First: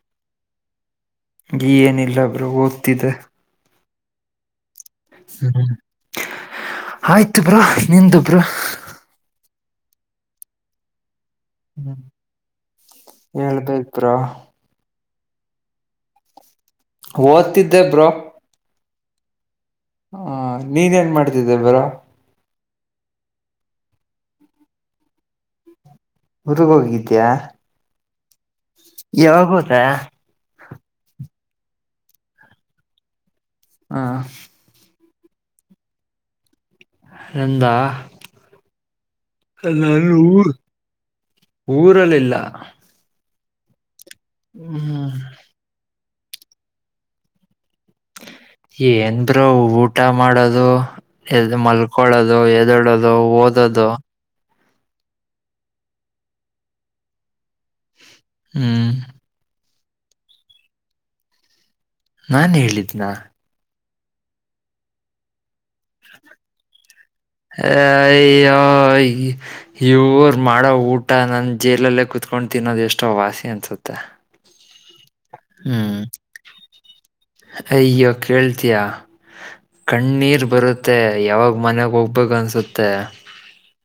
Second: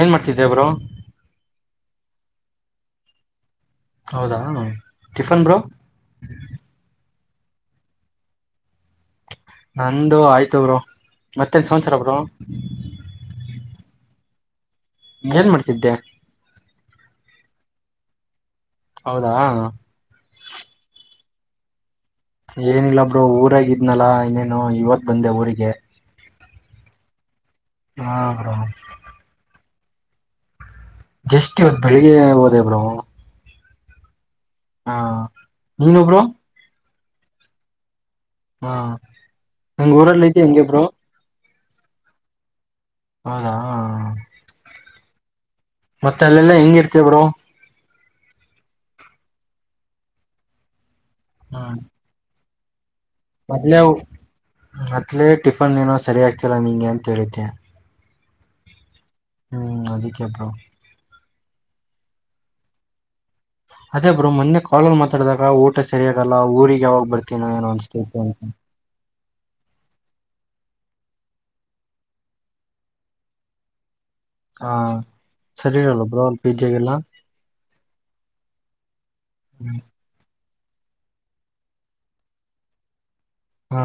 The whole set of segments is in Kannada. ಏನ್ ಮಾಡ್ತಿದ್ದೆಬ್ರು ಏನಿಲ್ಲ ಒಬ್ರು ಓದ್ತಿದ್ದ ಹೌದಾ ನು ಹ್ಮ ಆಯ್ತು ಬ್ರಾ ನಿಂದು ಬ್ರಾ ನಂದು ಆಯ್ತುಬ್ರು ಮತ್ತೆನ್ ಸಂಸರಬ್ರು ಹೇಳ್ಬೇಕ ಬ್ರೋ ಏನ್ ಮಾಡ್ತಿದ್ದೆ ಓದ್ತಿದ್ದೆಬ್ರೋ ಹೌದಾ ಹ ನೀನ್ೇನ್ ಮಾಡ್ತಿದ್ದೆ ಬರ ಏನಿಲ್ಲಬ್್ರರು ಊರಾಗಿದ್ನಲ್ಲಾ ಇನ್ನೇನು ಇವತ್ ಬಂದೆ ಊರಿಗೆ ಹುರ್ಗ ಹೋಗಿದ್ಯಾ ಹ್ರ ಅ ಜಸ್ಟ್ ಇವತ್ತು ಬೆಳಿಗ್ಗೆ ಹೋದೆೇ ಬ್ರೋ ಹಾ ಹಾ ನೀನು ಒಬರು ನಂದಾ ಹಾ ನಂಗ ಊರಲ್ಲಿಲ್ಲಿೈತೆ ಹೆಂಗ ಬ್ರೋ ಊರಲಿಲ್ಲ ಹೌದಾ ಹ್ಮ್ ಮತ್ತೆ ಅಲ್ಲೆಲ್ಲಾ ಹೆಂಗ ಇರ್ತೇ ಬರುೋ ಏನ್ರು ಊಟ ಮಾಡೋದು ಎದ ಹ್ಮ್ ಮಲ್ಕಳದು ಎ ಒದಡದು ಓದದು ಮತ್ತಲೇ ಟಿಫನ್ ಏನೋ ಸರಿ ಆಗ್ತಿಲ್ಲ ನಿಂಗೆ ಅಂತ ಹೇಳಿದ್ದೆ ಹ್ಮ್ ಹ್ಮ್ ಅದಕ್ಕೆಪ ನಾನ್ ಹೇಳಿದ್ನ ಅದೇ ಬ್ರ ಮೊೆ ಕಳಲ್ ಮಾತಾಡಿದಾಗ ಊಟ ಸರಿಯಾಗಲ್ಲ ಊರಿಗೆ ಯಾವಾಗ್ ಬರ್ತ ಐ ಯ್ ಯೂರ್ ಮಾಡಡ ಊಟ್ಟ ಊಟ ನಾನನ್ ಜೇಲಲ್ಲೇ ಕುತ್ಕೊಂಡು ತಿನ್ನೋದು ಎಷ್ಟೋ ವಾಸಿ ಅನ್ಸುತ್ತೆ ಹಾ ಹ್ಮ್ ಸರಿರಲ್ಲ ಬ್ರಲ್ ಪಿಜಜಾಗಲ್ಲ ಅಯ್ಯೋ ಕೇಳ್ತಯಾ ಕಣ್ಣೀರ್ ಬರುತ್ತೆ ಯಾವಾಗ ಮನೆಗೆ ಹೋಗ್ಬೇಕು ಅನ್ಸುತ್ತೆ ಹಾ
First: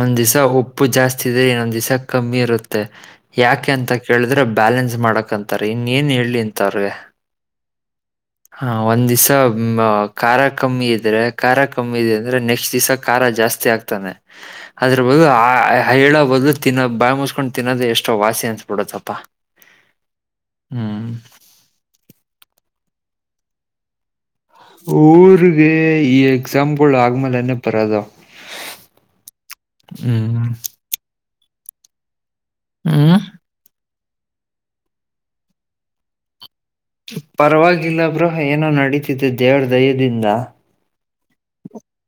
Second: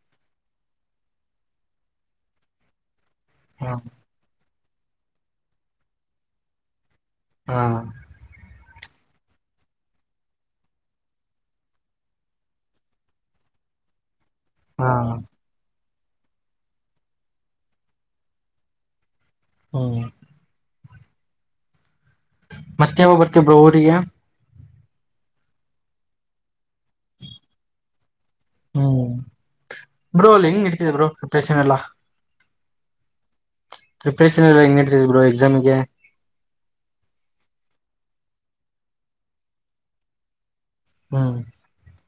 ಒಂದ್ ದಿವ್ ಉಪ್ಪು ಜಾಸ್ತಿ ಇದ್ರೆ ಇನ್ನೊಂದ್ ದಿವಸ ಕಮ್ಮಿ ಇರುತ್ತೆ ಯಾಕೆ ಹಾ ಅಂತ ಕೇಳಿದ್ರೆ ಬ್ಯಾಲೆನ್ಸ್ ಮಾಡಕಂತಾರೆ ಇನ್ನ ಏನ್ ಹೇಳಲಿ ಅಂತ ಅವ್ರಿಗೆ ಹಾ ಹಾ ಒಂದ್ ದಿವಸ ಖಾರ ಕಮ್ಮಿ ಇದ್ರೆ ಖಾರ ಕಮ್ಮಿ ಇದೆ ಅಂದ್ರೆ ನೆಕ್ಸ್ಟ್ ದಿವಸ ಖಾರ ಜಾಸ್ತಿ ಜಾಸ್ತಿ ಆಗ್ತಾನೆ ಹಾ ಅದ್ರ ಆ ಹೇಳ ಬದ್ಲು ತಿನ್ನ ಬಾಯಿ ಮುಸ್ಕೊಂಡು ತಿನ್ನೋದ ಎಷ್ಟೋ ವಾಸಿ ಅನ್ಸ್ಬಿಡತ್ತಪ್ಪಾ ಹ್ಮ ಹ್ಮ್. ಮತ್ತ ಯಾವಾಗ ಬರ್ತೀಯಾ ಬ್ರೋ ಊರಿಗೆ. ಊರಿ ಗೆ ಈಗ. ಸೇಮ್ ಗೋಳ ಆದ ಮೇಲ ಏನಕ ಬರೋದು ಹ್ಮ್ ಹ್ಮ್ಮ್. ಎನ್ ಇಲ್ಲ. ಹ್ಮ. ಪ್ರಿಪರೇಷನ್ ಎಲ್ಲ ಹೆಂಗ ನಡಿತಯ್ತೀ ಎಕ್ಸಾಮಗೆ. ಪರವಾಗಿಲ್ಲ ಬ್ರೋ ಏನೋ ನಡೀತಿದೆ ದೇವರ ದಯದಿಂದ. ಹ್ಮ್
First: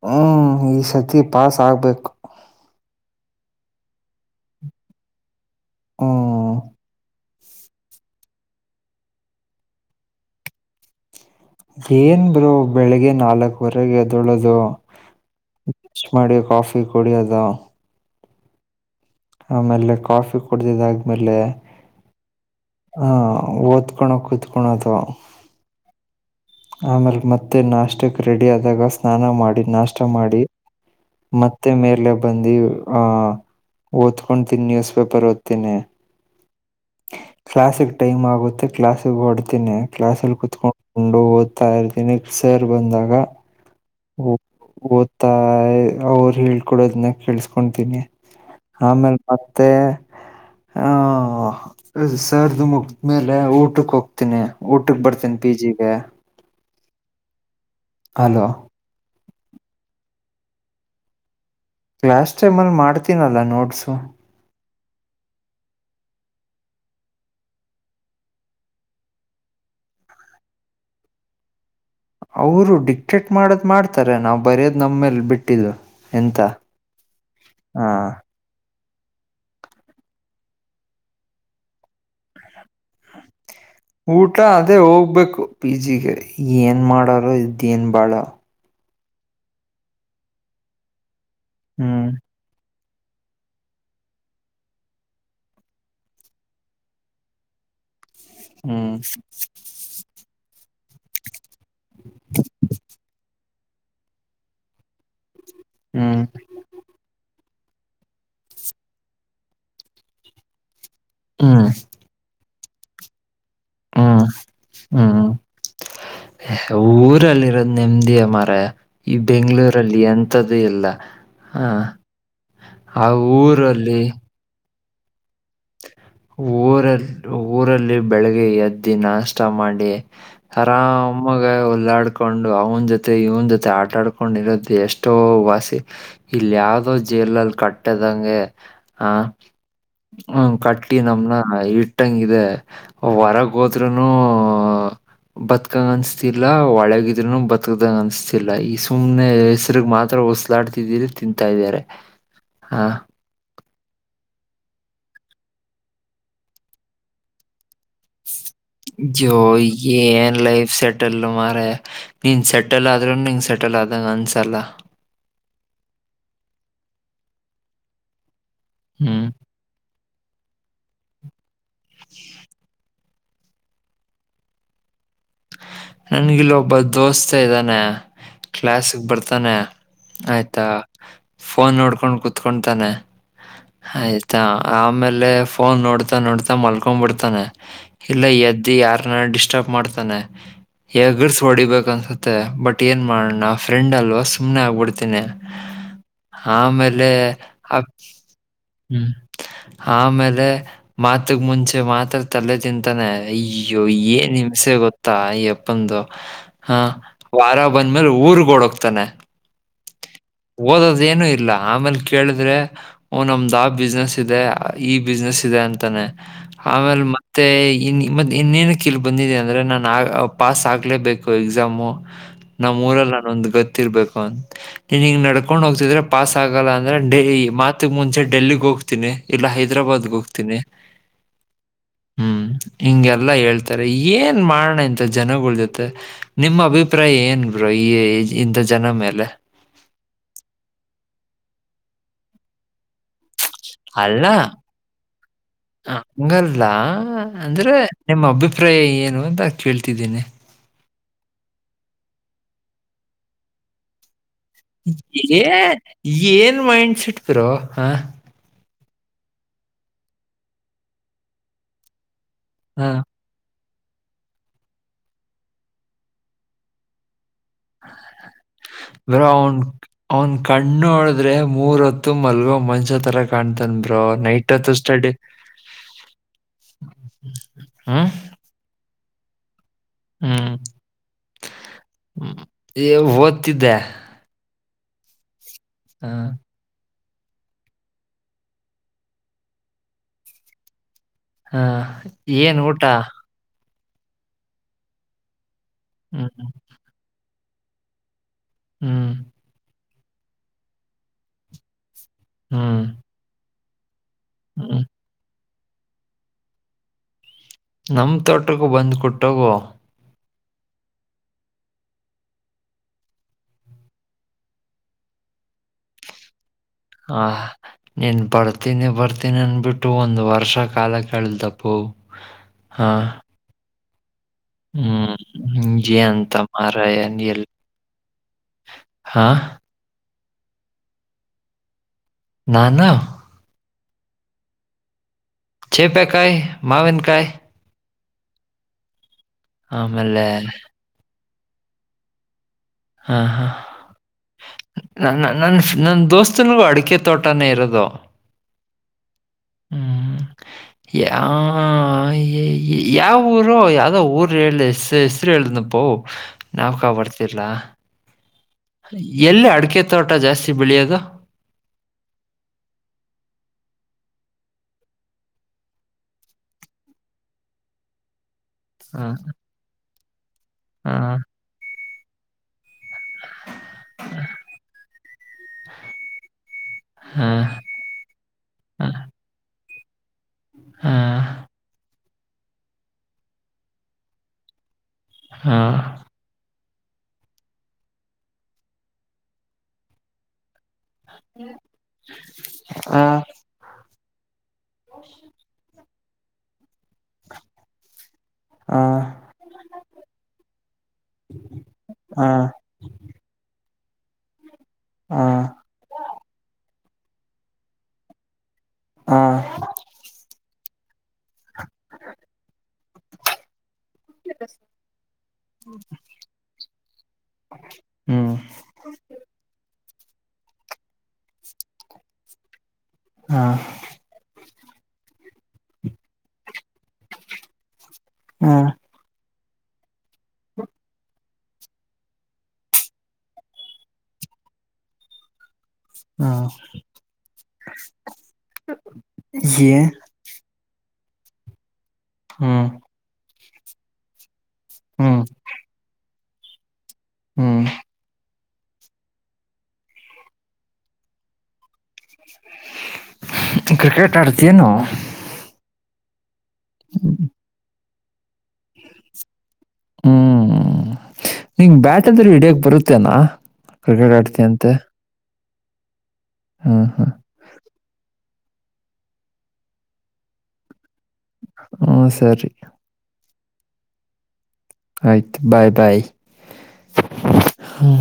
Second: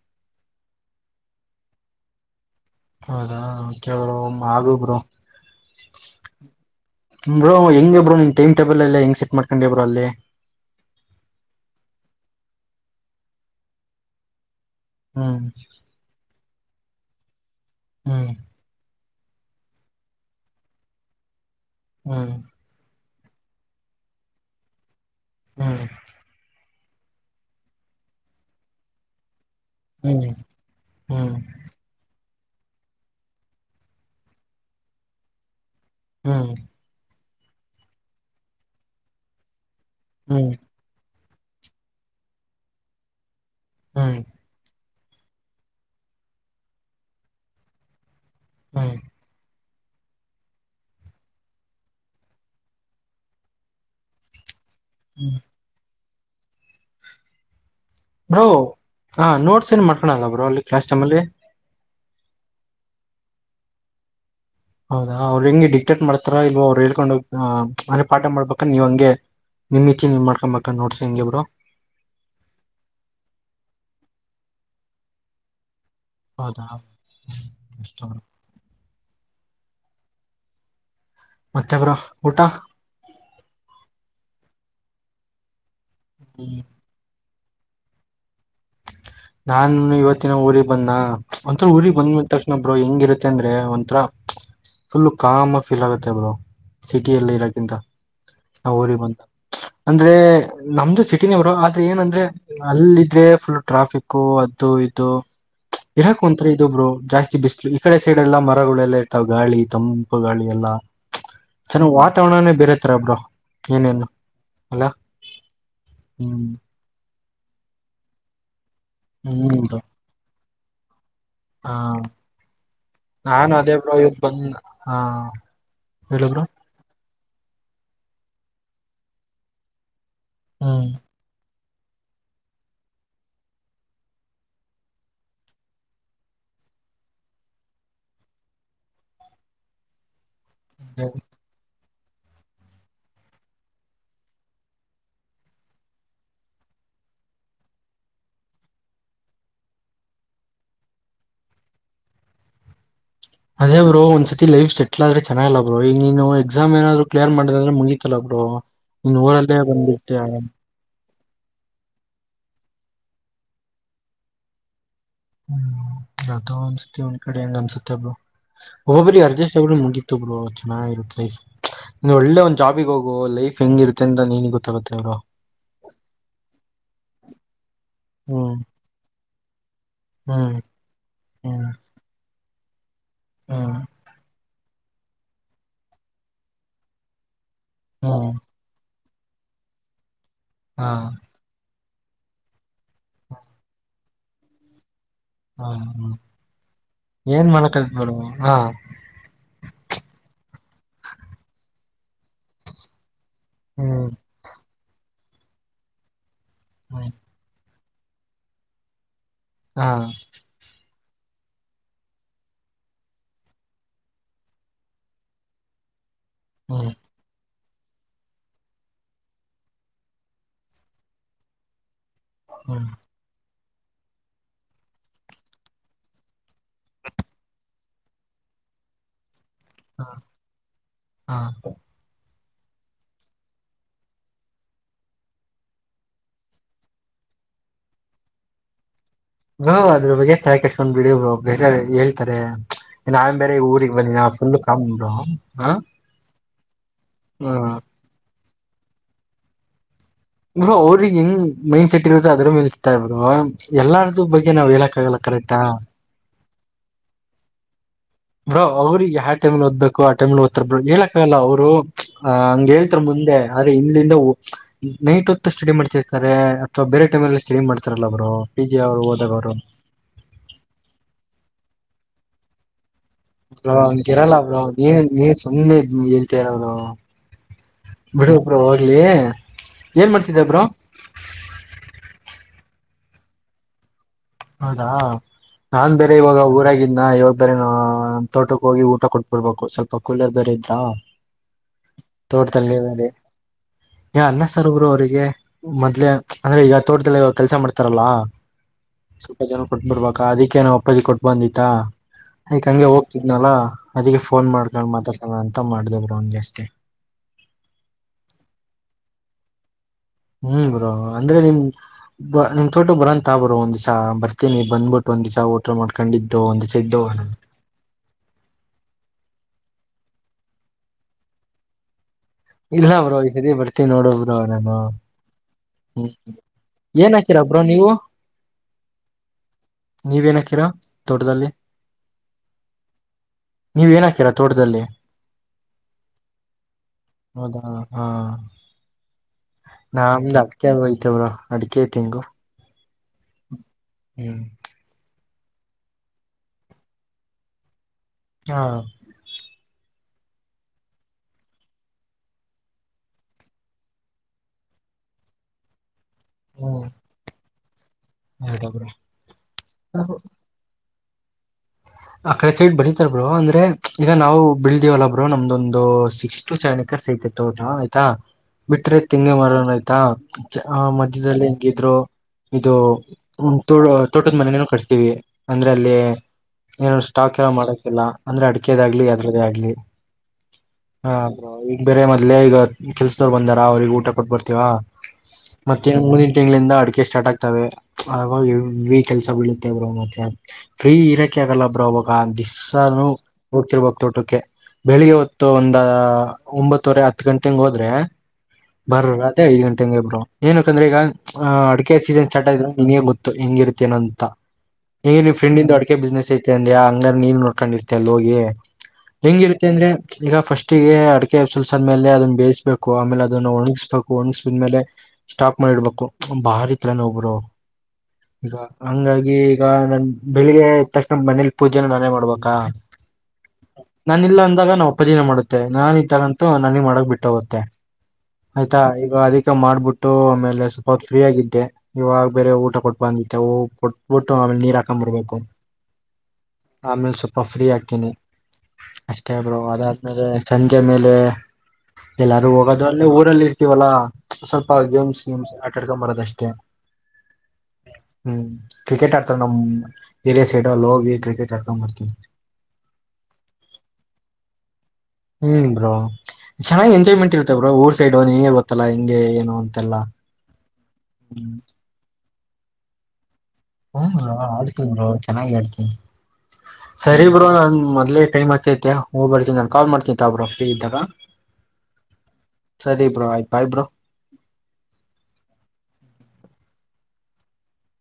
ಹ್ಮ್ ಈ ಸತಿ ಪಾಸ್ ಆಗ್ಬೇಕು. ಹೌದಾ ಓಕೆ ಬ್ರೋ ಒಮ್ಮೀ ಆಗಿ ಬ್ರೋ. ಹ್ಮ್ ಬ್ರೋ ಹೆಂಗ ಬ್ರೋ ನಿನ್ ಟೈಮ್ ಟೇಬಲ್ ಎಲ್ಲ ಹೆಂಗ ಸೆಟ್ ಮಾಡ್ಕೊಂಡಿಯ ಬ್ರೋ ಅಲ್ಲಿ. ಏನ್ ಬ್ರೋ ಬೆಳಿಗ್ಗೆ ನಾಲ್ಕವರೆಗೆ ಎದ ಏಳೋದು. ಹ್ಮ. ಟೀ ಕುಡಿಯೋದಾ. ಹ್ಮ್. ಆಮೇಲೆ ಕಾಫಿ ಕುಡ್ದಿದ ಆದ್ಮೇಲೆ. ಹ್ಮ. ಹಾ ಓದಕೋಣ ಕುೂತ್ಕೊಣದು. ಹ್ಮ್. ಆಮೇಲ್ ಮತ್ತೆ ನಾಷ್ಟಕ್ ರೆಡಿ ಆದಾಗ ಸ್ನಾನ ಮಾಡಿ. ನಾಷ್ಟ ಹ್ಮ್ ಮಾಡಿ ಹ್ಮ್ ಮತ್ತೆ ಮೇಲೆ. ಬಂದಿ ಆ ಓದ್ಕೊತೀನಿ ನ್ಯೂಸ್ ಪೇಪರ್ ಓದ್ತೀನಿ. ಹ್ಮ್. ಕ್ಲಾಸ್ ಸಿಗ ಟೈಮ್ ಆಗುತ್ತೆ ಕ್ಲಾಸ್ ಸಿ ಗ ಹೊಡ್ತೀನನೆ ಕ್ಲಾಸ್ಲ್ಲಿ ಹ್ಮ್ ಕುೂತ್ಕೊಂಡು ಓದ. ತಾ ಇರ್ತೀನಿ ಸರ್ ಬಂದಾಗ ಹ್ಮ್ ಓ ಓದ. ತ್ತ ಅವರು ಹೇಳ್ಕೊಡೋದನ್ನ ಕೇಳಸ್ಕೊತೀನಿ ಹ್ಮ್ ಆಮೇಲ್. [unintelligible] ಮತ್ತೆ ಹ. ಹ ಹ ಸರ್ ದು ಮುಗಿದ್ಮೇಲೆ ಊಟಕ್ಕ ಹೋಗ್ತೀನಿ. ಊಟಕ್ಕ ಹ್ಮ್ ಬರ್ತೇನಿ ಪಿ ಜಿ ಗೆ. ಬ್ರೋ ಹಲೋ ಹ ನೋಟ್ಸ್ ಏನ್ ಮಾಡ್ಕೋಳಲ್ಲ ಬ್ರೋ ಅಲ್ಲಿ ಕ್ಲಾಸ್ ಟೈಮ್ ಅಲ್ಲಿ. ಕ್ಲಾಸ್ ಟೈಮಲ್ಲಿ ಮಾಡ್ತೀನಲ್ಲ ನೋಟ್ಸು. ಹೌದಾ ಅವ್ರ ಹೆಂಗಗೆ ಡಿಕ್ಟೇಟ್ ಮಾಡ್ತಾರ ಇಲ್ವಾ ಅವ್ರು ಹೇಳ್ಕೊಂಡೋಗ ಅನೇ ಪಾಠ ಮಾಡ್ಬೇಕಂದ ನೀವ ಹಂಗೆ. ನಿಮ್ ಇಚೆ ನೀನ ಮಾಡ್ಕೊಂಬಬೇಕ ನೋಡ್ಸಿ ಹೆಂಗೆ ಬ್ರೋ. ಅವರು ಡಿಕ್ಟೆಟ್ ಮಾಡದ್ ಮಾಡ್ತಾರೆ ನಾವು ಬರ್ಯೋದ್ ನಮ್ಮ ಮೇಲ್ ಬಿಟ್ಟಿದ್ದು. ಎಂತ ಹೌದ. ಹ [unintelligible] ಮತ್ತೆ ಬ್ರೋ ಊಟ. ಊಟ ಅದೇ ಹೋಗ್ಬೇಕು ಪಿ ಜಿ ಗೆ ಹ್ಮ್ ಏನು ಮಾಡೊರ ಇದದೇನ ಬಾಳೊ. ನಾನು ಇವತ್ತಿನ ಊರಿಗೆ ಬಂದನಾ ಒಂಥ ಊರಿಗೆ ಹ್ಮ್ ಬಂದ ತಕ್ಷಣ. ಬ್ರೋ ಹೆಂಗಿ ಇರುತ್ತ ಅಂದ್ರೆ ಒಂಥರ. ಫುಲ್ಲು ಕಾಮ ಫೀಲ್ ಆಗತ್ತೆ ಬ್ರೋ ಸಿಟಿ ಅಲ್ಲಿ ಇರೋಕ್ಕಿಂತ. ಹ ಹ್ಮ್ ಊರಿ ಬಂತ ಅಂದ್ರೆ ನಮ್ದು ಸಿಟಿ ನೆ ಬ್ರೋ ಆ ಮತ್ತೆ ಏನಂದ್ರೆ ಅಲ್ಲ ಇದ್ರೆ ಫುಲ್ ಟ್ರಾಫಿಕ್ ಅದು ಇದು. ಯಾಕ್ ಹ್ಮ್ ಒಂತರ ಇದು ಬ್ರೋ ಜಾಸ್ತಿ ಬಿಸ್. ಈ ಕಡೆ ಸೈಡೆಲ್ಲ ಮರಗಳೆಲ್ಲ ಇರ್ತಾವ ಗಾಳಿ ತಂಪು ಗಾಳಿ ಎಲ್ಲಾ. ಹ್ಮ್ ಚಲೋ ವಾತಾವರಣನೇ ಬೇರೆ ತರ ಬ್ರೋ. ಏನೇನು ಹ್ಮ್ ಅಲ್ಲ ಹ್ಮ್. ಹ್ಮ್ [unintelligible] ಊರ ಅಲ್ಲಿ ಇರೋದ ನೆಮ್ಮದಿಯ ಮಾರಾಯ. ಈ ಹ್ಮ್ ಬ್ರೋ ಬೆಂಗ್ಗಳೂರಲ್ಲಿ ಎಂತದ್ದು ಇಲ್ಲ ಹ. ಹಾ ಆ ನಾನು ಅದೇ ಬ್ರೋ ಊರಲ್ಲಿ. ಇವತ್ ಬಂದ್ ಹಾ ಹೇಳು ಬ್ರೋ ಊರ ಊರಲ್ಲಿ ಬೆಳಗ್ಗೆ ಎದ್ದಿ ನಾಷ್ಟ ಮಾಡಿ ಹರಾ ಹ್ಮ್ ಅಮ್ಮಗೆ ಒ ಆಾಡ್ಕೊಂಡು ಅವನ ಜೊತೆ ಇವನ್ ಜೊತೆ ಆಟ ಆಡ್ಕೊಂಡ ಇರೋದು ಎಷ್ಟೋ ವಾಸೆ ಇಲ್ಲಿ ಯಾವ ಅ ಜೇರ್ಲಾಲ್ ಕಟ್ಟದಂಗೆ ಹ ಹ ಹ್ಮ ಕಟ್ಟಿ ನಮ್ನ ಇ ಬಿಟ್ಟಂಗ ಇದೆ ಹೊರಗೆ ಹೋದರುನು ಬತ್ಕಂಗ ಅನ್ಸ್ತಿಲ್ಲ ಒಳಗಿದ್ರುನು ಬತ್ಕದಂಗ ಅನ್ಸ್ತಿಲ್ಲ ಈ ಸುಮ್ನೆ ಹೆಸರುಗ್ ಮಾತ್ರ ಉಸಲಾಡ್ತಿದ್ದೀರಿ ತಿಂತಾ ಇದಾರೆ ಹಾ ಅದೇ ಬ್ರೋ ಒಂದ್ ಸತಿ ಲೈಫ್ ಸೆಟಲ್ ಆದ್ರೆ ಚೆನ್ನ್ಲ್ಲ ಬ್ರೋ ಈಗ ನೀನು ಎಕ್ಸಾಮ್ ಏನಾದ್ರು ಕ್ಲಿಯರ್ ಮಾಡ ಅ್ರೆ ಮುಗ ಜೋ ಯ ಎನ್ ಲೈಫ ಸೆಟ್ ಮ್ರ ನೀನ್ ಸೆಟಲ್ ಆದರು ಸಟಲ್ ಆದಂಗ ಅನ್ಸರ್ಲ್ಲ ಹ್ಮ್ ಅದು ಅನ್ಸತಿ ಒಂದ್ ಕಡೆ ಹೆಂಗ್ ಅನ್ಸುತ್ತೆ ಒಬ್ರು ಹೋಗಬಬ್ರಿ ಹ್ಮ್ ಅರ್ಜಸ್ಒಬ್ ಮುಗಿ ಚೆನ್ನಾಗಿರು ಲೈಫ್ ಒಳ್ಳೆ ಒಂದ್ ಜಾಬಿಗೆ ಹೋಗು ಲೈಫ್ ಹೆಂಗಿರುತ್ತೆ ಅಂತ ನೀನಿಗೆ ಗೊತ್ತಾಗುತ್ತೆ ಅವತು ಹ ನನ್ಗಿಲ್ಲಿ ಒಬ್ಬ ದೋಸ್ತ ಇದ್ದಾನೆ ಹ್ಮ್ ಕ್ಲಾಸ್ಗ್ ಬರ್ತಾನೆ ಹ್ಮ್ ಆಯ್ತಾ ಹ್ಮ್ ಫೋನ್ ನೋಡ್ಕೊಂಡ್ ಕುತ್ಕೊತಾನೆ ಹ್ಮ್ ಆಯ್ತಾ ಆಮೇಲೆ ಫೋನ್ ನೋಡ್ತಾ ನೋಡ್ತಾ ಮಲ್ಕೊಂಡ್ ಬಿಡ್ತಾನೆ ಇಲ್ಲ ಹ್ಮ್ ಎದ್ದಿ ಯಾರ ಡಿಸ್ಟರ್ಬ್ ಮಾಡ್ತಾನೆ ಹಾ ಯಗರ್ಸ್ ಹೊಡಿಬೇಕಂತ ಮತ್ತೆ ಬಟ್ ಏನ್ ಮಾಡಣ ಫ್ರೆಂಡ್ ಅಲ್ವಾ ಸುಮ್ಮ್ನೆ ಆಗ್ಬಿಡ್ತೀನಿ ಹಾ ಹ್ಮ್ ಆಮೇಲೆ ಏನ್ ಮಾಡಕ್ಕಾಗತ್ ಬ್ರೋ ಹಾ ಹ್ಮ್ ಆಮೇಲೆ ಮಾತಗ್ ಮುಂಚೆ ಮಾತ್ರ ತಲೆೆ ತಿಂತಾನೆ ಅಯ್ಯೋ ಹ್ಮ್ ಏನ್ ಹಿಂಮ್ಸೆ ಗೊತ್ತಾ ಅಯ್ಯಪ್ಪ ಬಂದು ಹ ಹ್ಮ್ ವಾರ ಬಂದ್ಮೇಲೆ ಊರ್ ಓಡೋಹೋಗ್ತಾನೆ ಹಾ ಅದೇನು ಇಲ್ಲ ಆಮೇಲೆ ಕೇಳಿದ್ರೆ ಓನ್ ನಮ್ದ ಆ ಬಿಸ್ನೆಸ್ ಇದೆ ಈ ಬಿಸ್ನೆಸ್ ಇದೆ ಅಂತಾನೆ ಹ್ಮ್ ಆಮೇಲೆ ಮತ್ತೆ ಇ ಮ ಇನ್ನೇನು ಕಿಲ್ ಬಂದಿದೆ ಅಂದರೆ ನಾನು ಆ ಪಾಸ್ ಆಗಲೇಬೇಕು ಎಕ್ಸಾಮು ನಮ್ಮ ಹ್ಮ್ ಊರಲ್ಲ ನಾನೊಂದ ಗೊತ್ತಿರ್ಬೇಕು ಅಂತ ನೀನು ಹಿಗೆ ನಡ್ಕೊಂಡು ಹೋಗ್ತಿದ್ರೆ ಪಾಸ್ ಆಗಲ್ಲ ಅಂದರೆ ಡೆ ಮಾತಗೆ ಮುಂಚೆ ಡೆಲ್ಲಿಗೆ ಹೋಗ್ತೀನಿ ಇಲ್ಲ ಹಾ ಹೈದ್ರಾಬಾದ್ಗೆ ಹೋಗ್ತೀನಿ ಹಾ ಹ್ಮ್ ಹಿಂಗೆಲ್ಲಾ ಹೇಳ್ತಾರೆ ಏನ್ ಮಾಡಣಂತ ಜನಗಳ ಜೊತೆ ನಿಮ್ಮ ಅಭಿಪ್ರಾಯ ಏನ್ ಬ್ರೋ ಈ ಇಂತ ಜನ ಮೇಲೆ ಹ್ಮ ಅದ್ರ ಬಗ್ಗೆ ತಕಷ್ಟ ಒಂದ್ ಬಿಡಿ ಬೇರೆ ಹೇಳ್ತಾರೆ ಮೇ ಊರಿಗೆಗೆ ಬಿ ನಾ ಅಲ್ಲ ಫುಲ್ ಕಾಮ್ ಬಿಡ ಹ ಅಲ್ಲಾ ಅಂದ್ರೆ ನಿಮ್ಮ ಅಭಿಪ್ರಾಯ ಏನು ಅಂತ ಕೇಳ್ತಿದ್ದೀನಿ ಬ್ರೋ ಅವ್ರಿಗೆ ಏನ್ ಮೈಂಡ್ ಸೆಟ್ ಇರುತ್ತೆ ಅದ್ರ ಮೇಲ್ತಾ ಬ ಎಲ್ಲ್ ಅ ಬಗ್ಗೆ ನಾವ್ ಹೇಳಕ್ ಆಗಲ್ಲ ಏ ಕರೆಕ್ಟಾ ಏನ್ ಮೈಂಡ್ ಸೆಟ್ ಬ್ರೋ ಹಾ ಬ್ರೋ ಅವ್ರಿಗೆ ಯಾವ ಟೈಮ್ ಓದ್ಬೇಕು ಆ ಟೈಮ್ ಓದ್ತಾರ ಬ್ರೋ ಹೇಳಕ್ಕ ಆಗಲ್ಲ ಅವ್ರು ಹ ಹಂಗೆ ಹಾ. ಹೇಳ್ತರಿ ಮುಂದೆ ಆದ್ರೆ ಹಿಂದಿದ ನೈಟ್ ಹೊತ್ತು ಸ್ಟಡಿ ಮಾಡ್ತಿರ್ತಾರೆ ಅಥವಾ ಬೇರೆ ಟೈಮಲಿ ಬರ ಅವನ್ ಅವನ್ ಕಣ್ಣು ನೋಡಿದ್ರೆ ಮೂರ ಹೊತ್ತು ಮಲಗು ಮಂಚ ಅರೋಗೆರಲ್ಲ ಬರೋ ನೀನು ನೀನು ಸಂದೆ ಹಳ್ತೇರರ ಹ್ಮ್ ಬಿಡುಬ್ರ ಹೋಗ್ಲಿ ಏನ್ ಮಾಡ್ತಿದ್ದ ಹ್ಮ್ ಬ್ರೋ ಓದ್ತ್ದೆ ಹೌದಾ ನಾನ್ ಬೇರೆ ಇವಾಗ ಊರಾಗಿದ್ದ ಇ ಯಾವಾಗ ಬರ ನ ತೋಟಕ್ಕೆ ಹೋಗಿ ಊಟ ಕೊಟ್ಬಿಡ್ಬೇಕು ಸ್ವಲ್ಪ ಕುಲರ್ ಬರೆ ಇದ್ದಾ ಹಾ ಏನ್ ಊಟ ಯ ಅನ್ನಸಾರ್ ಒಬ್ರು ಅವ್ರಿಗೆ ಮೊದ್ಲೆ ಹ್ಮ್ ಅಂದ್ರೆ ಈಗ ತೋಟದಲ್ಲಿ ಕೆಲ್ಸ ಮಾಡ್ತಾರಲ್ಲ ಹ್ಮ್ ಸ್ವಲ್ಪ ಜನ ಕೊಟ್ ಬಿಡ್ಬ ಅದಕೆ ನಮ್ಮ ಅಪ್ಪಾಜಿ ಕೊಟ್ ಬಂದಿತ್ತ ಆದಕ್ ಹ್ಮ್ ಹಂಗೆ ಹೋಗ್ತಿದ್ನಲ್ಲಾ ಅದಕ್ಕೆ ಫೋನ್ ಹ್ಮ್ ಮಾಡ್ಕೊಂಡು ಮಾತಾಡ್ತಾನ ಅಂತ ಮಾಡ್ದವ್ರ ಅವನ್ ಜಾಸ್ತಿ ನಮ ತೋಟಕ್ಕೂ ಬಂದ್ ಕೊಟ್ಟೋಗೋ ಹ್ಮ್ ಬ್ರೋ ಅಂದ್ರೆ ನಿಮ ನಿಮ್ ತೋಟ ಬರಂತ ಬರು ಒಂದ ದಿವ್ಸ ಬರ್ತೇನ ಬಂದಬಿಟ್ಟು ಒಂದ್ ದ್ಸ ಊಟಲ್ ಮಾಡ್ಕೊಂಡಿದ್ದು ಒಂದ ದಿವಸ ಹ ನೀನ್ ಬರ್ತೀನಿ ಬರ್ತೀನಿ ಅನ್ಬಿಟ್ಟು ಒಟ್ಟು ಒಂದು ವರ್ಷ ಕಾಲ ಕಾಲಕಳದಪ್ಪು ಇಲ್ಲ ಬ್ರೋ ಈ ಸಾಲಿ ಬರ್ತೀವಿ ನೋಡ ಬ್ರ ನಾನು ಹ್ಮ್ ಹಿಂಗೆ ಹ್ಮ್ ಅಂತ ಮಾರಾಯ ಏನ್ ನೀ ಎಲ್ ಹಾಕೀರಾಬ್ರ ನೀವು ಹಾ ನೀವೇನ ಹಕೀರಾ ತೋಟದಲ್ಲಿ ನಾನ ನೀವ್ ಏನ್ ಹಾಕೀರ ತೋಟದಲ್ಲಿ ಚೆಪೆ ಕಾಯ್ ಮಾವನ್ ಕಾಯ ಹ್ಮ ಆಮೇಲೆ ನಮ್ದ್ ಅಡ್ಕ ಹೋಯ್ತವ್ರ ಅಡ್ಕೆತಿಂಗು ಹಾ ಹಾ ಹ್ಮ್ ನನ್ನ ನನ್ನ ದೋಸ್ತನಿಗೂ ಅಡಿಕೆ ತೋಟನೇ ಇರೋದು ಹಾ ಆ ಯಾವ ಊರು ಯಾವ್ದೋ ಊರು ಹೇಳ ಹೆಸರು ಹೇಳ ಇಪ್ಪೋ ಹ್ಮ್ ನಾವುಕ ಬರ್ತಿರ್ಲ ಎರಡು ಎಲ್ಲಿ ಅಡಕೆ ಬ್ರೋ. ತೋಟ ಜಾಸ್ತಿ ಬೆಳಿಯಾಗ ಆ ಕಡೆ ಚೈಟ್ ಬರತಾರ ಬೋ ಅಂದ್ರೆ ಈಗ ನಾವು ಬಿಳದಿವವಲ್ಲ ಬ್ರೋ ನಮ್ದೊಂದು ಸಿಕ್ಸ್ ಟು ಸೆವೆನ್ ತ ತೋಟಾ ಆಯ್ತಾ ಬಿಟ್ರೆ ಹ, ತೆಂಗಿ ಮರನ್ ಆಯ್ತಾ ಆ ಹ, ಮಧ್ಯದಲ್ಲಿ ಹೆಂಗಿದ್ರು ಇದು ತೋಟದ ಮನೇನ ಕಟ್ಸತೀವಿ ಅಂದ್ರೆ ಅಲ್ಲಿ ಏನ ಹ, ಸ್ಟಾಕ್ ಎಲ್ಲ ಮಾಡಕಿಲ್ಲಲ್ಲ ಅಂದ್ರೆ ಹ, ಅಡಿಕೆದಾಗಗ್ಲಿ ಅದ್ರದೇ ಆಗ್ಲಿ ಹ ಈಗ ಬೇರೆ ಮೊದ್ಲೆೇ ಈಗ ಕೆಲ್ಸದವರು ಬಂದಾರ ಅವ್ರಿಗೆ ಊಟ ಕೊಟ್ಟ ಬರ್ತೀವಾ ಹ. ಮತ್ತೆ ಮೂಂದಂಟ ತಿಂಗಳಿಂದ ಆ ಸ್ಟಾರ್ಟ್ ಆಗ್ತ ಕೆಲಸ ಬೀಳುತ್ತೆ ಮ ಆಗಲ್ಲ ಬ್ರ ಹಾಗ ಆ ಆ ದಿಸ್ಸಾನೂ ಹೋಗ್ತಿರ್ಬಕ್ ತೋಟಕ್ಕೆ ಬೆಳಿಗ್ಗೆ ಹೊತ್ತು ಒಂದ ಒಂಬತ್ತುವರೆ ಹತ್ ಗಂಟೆಂಗ ಹೋದ್ರೆ ಆ ಬರ್ರ ರತ್ರಿ ಐದು ಗಂಟೆ ಹಂಗೆ ಇಬ್ರು ಏನಕಂದ್ರೆ ಈಗ ಅಹ್ ಅಡಿಕೆ ಆ ಸೀಸನ್ ಸ್ಟಾರ್ಟ್ ಆ್ರ ನಿಂಗೆ ಗೊತ್ತು ಹೆಂಗಿರುತ್ತ ಅಂತ ಆ ಹಗ ಫ್ರೆಂಡಂದು ಅಡಿಕೆ ಬಿಸ್ನೆಸ್ ಐತೆ ಅಂದ್ಯಾಾ ಹಂಗ ನೀ ನೋಡ್ಕೊಂಡಿರ್ತ ಅಲ್ ಹೋಗಿ ಆ ಹೆಂಗಿರುತ್ತೆ ಅಂದ್ರೆ ಈಗ ಫಸ್ಟ್ ಹೇ ಲ್ಸ್ಂದ್ಮೇಲೆ ಅದನ್ನ ಬೇಯಿಸ್ಬೇಕು ಆಮೇಲೆ ಅದನ್ನ ಒಣಗಿಸ್ಬೇಕು ಒಣಗಸಿದ್ಮೇಲೆ ಸ್ಟಾಪ್ ಮಾಡಿಡ್ಬೇಕು ಬಾರ್ ಇತ್ಲಾನ ಒಬ್ರು ಹ್ಮ್ ಈಗ ಹಂಗಾಗಿ ಈಗ ನನ್ ಬೆಳಿಗ್ಗೆ ತಕ್ಷಣ ಮನೇಲಿ ಪೂಜೆನ ನಾನೇ ಮಾಡ್ಬೇಕಾ ಆ ನಾನ ಇಲ್ಲ ಅಂದಾಗ ನಮ್ಮ ಅಪ್ಪಾಜಿ ಮಾಡುತ್ತೆ ನಾನ ಇದ ತಗಂತು ನನಗ್ ಮಾಡಕ್ ಬಿಟ್ಟ ಹೋಗುತ್ತೆ ಆ ಆಯ್ತಾ ಈಗ ಅದಿಕ ಮಾಡ್ಬಿಟ್ಟ ಆಮೇಲೆ ಸ್ವಲ್ಪ ಫೀ ಆಗಿದ್ದ ಇವಾಗ ಬೇರೆ ಊಟ ಕೊಟ್ಟು ಬಂದಿತೆ ಕೊಟ್ಬಟ್ಟು ಆಮೇಲೆ ನೀರ್ ಹಾಕೊಂಡ್ಂಬರ್ಬೇಕು ಆ ಆಮೇಲೆ ಸ್ವಲ್ಪ ಫ್ರೀ ಹಾಕ್ತೀನಿ ಅಷ್ಟೇ ಬೋ ಏ ಅದಾದ್ಮೇಲೆ ಸಂಜೆ ಮೇಲೆ ಎಲ್ಲಾರು ಹ್ಮ್ ಹೋಗೋದವಲ್ಲ ಊರಲ್ಲಿ ಇರ್ತೀವಲ್ಲಾ ಸ್ವಲ್ಪ ಗೇಮ್ಸ್ ಹ್ಮ್ ಗೇಮ್ಸ್ ಆಟಾಡ್ಕೊಂಬಾರೋದ ಅಷ್ಟೇ ಹ್ಮ್ ಹ್ಮ್ ಕ್ರಿಕೆಟ್ ಆಡ್ತಾರೆ ನಮ್ ಏರಿಯಾ ಸೈಡ್ಲ್ಲಿ ಹೋಗಿ ಕ್ರಿಕೆಟ್ ಆಡ್ಕೊಂಡ್ಂಬರ್ತೀನಿ ಕ್ರಿಕೆಟ್ ಆಡ್ತಿಯನು ಹ್ಮ್ ಬ್ರೋ ಚೆನ್ನಾಗ್ ಎಂಜಾಯ್ಮೆಂಟ್ ಇರ್ತೇ್ರೋ ಊರ್ ನೋ ನಿಂಗೆ ಗೊತ್ತಲ್ಲಾ ಹಿಂಗೆ ಏನು ಅಂತೆಲ್ಲ ಹ್ಮ್ ನಿಂಗ ಬ್ಯಾಟ್ ಅಂದ್ರೆ ಹಿಡಿಯಕ್ ಬರುತ್ತೇನಾ ಕ್ರಿಕೆಟ್ ಹ್ಮ ನ ಆಡ್ತೀಯ ಅಂತೆ? ಅಡ್ಕ ಬ್ರೋ ಅವ್ ಚೆನ್ನಾಗ ಆಡ್ತಿ ಹ್ಮ್ ಹ್ಮ್ ಸರಿ ಬ್ರೋ ಮೊದಲ ಟೈಮ್ ಆತೈತೆ ಹೋಗ್ಬರ್ತತಿಿ ನನ್ ಕಾಲ್ ಮಾಡತಿನಿ ತಗ ಬ್ರೋ ಫ್ರೀ ಇದ್ದಾಗ ಹ್ಮ ಸರಿ ಬೈ ಬ್ರೋ ಆಯ್ತು ಬಾಯ್ ಬಾಯ್ ಹ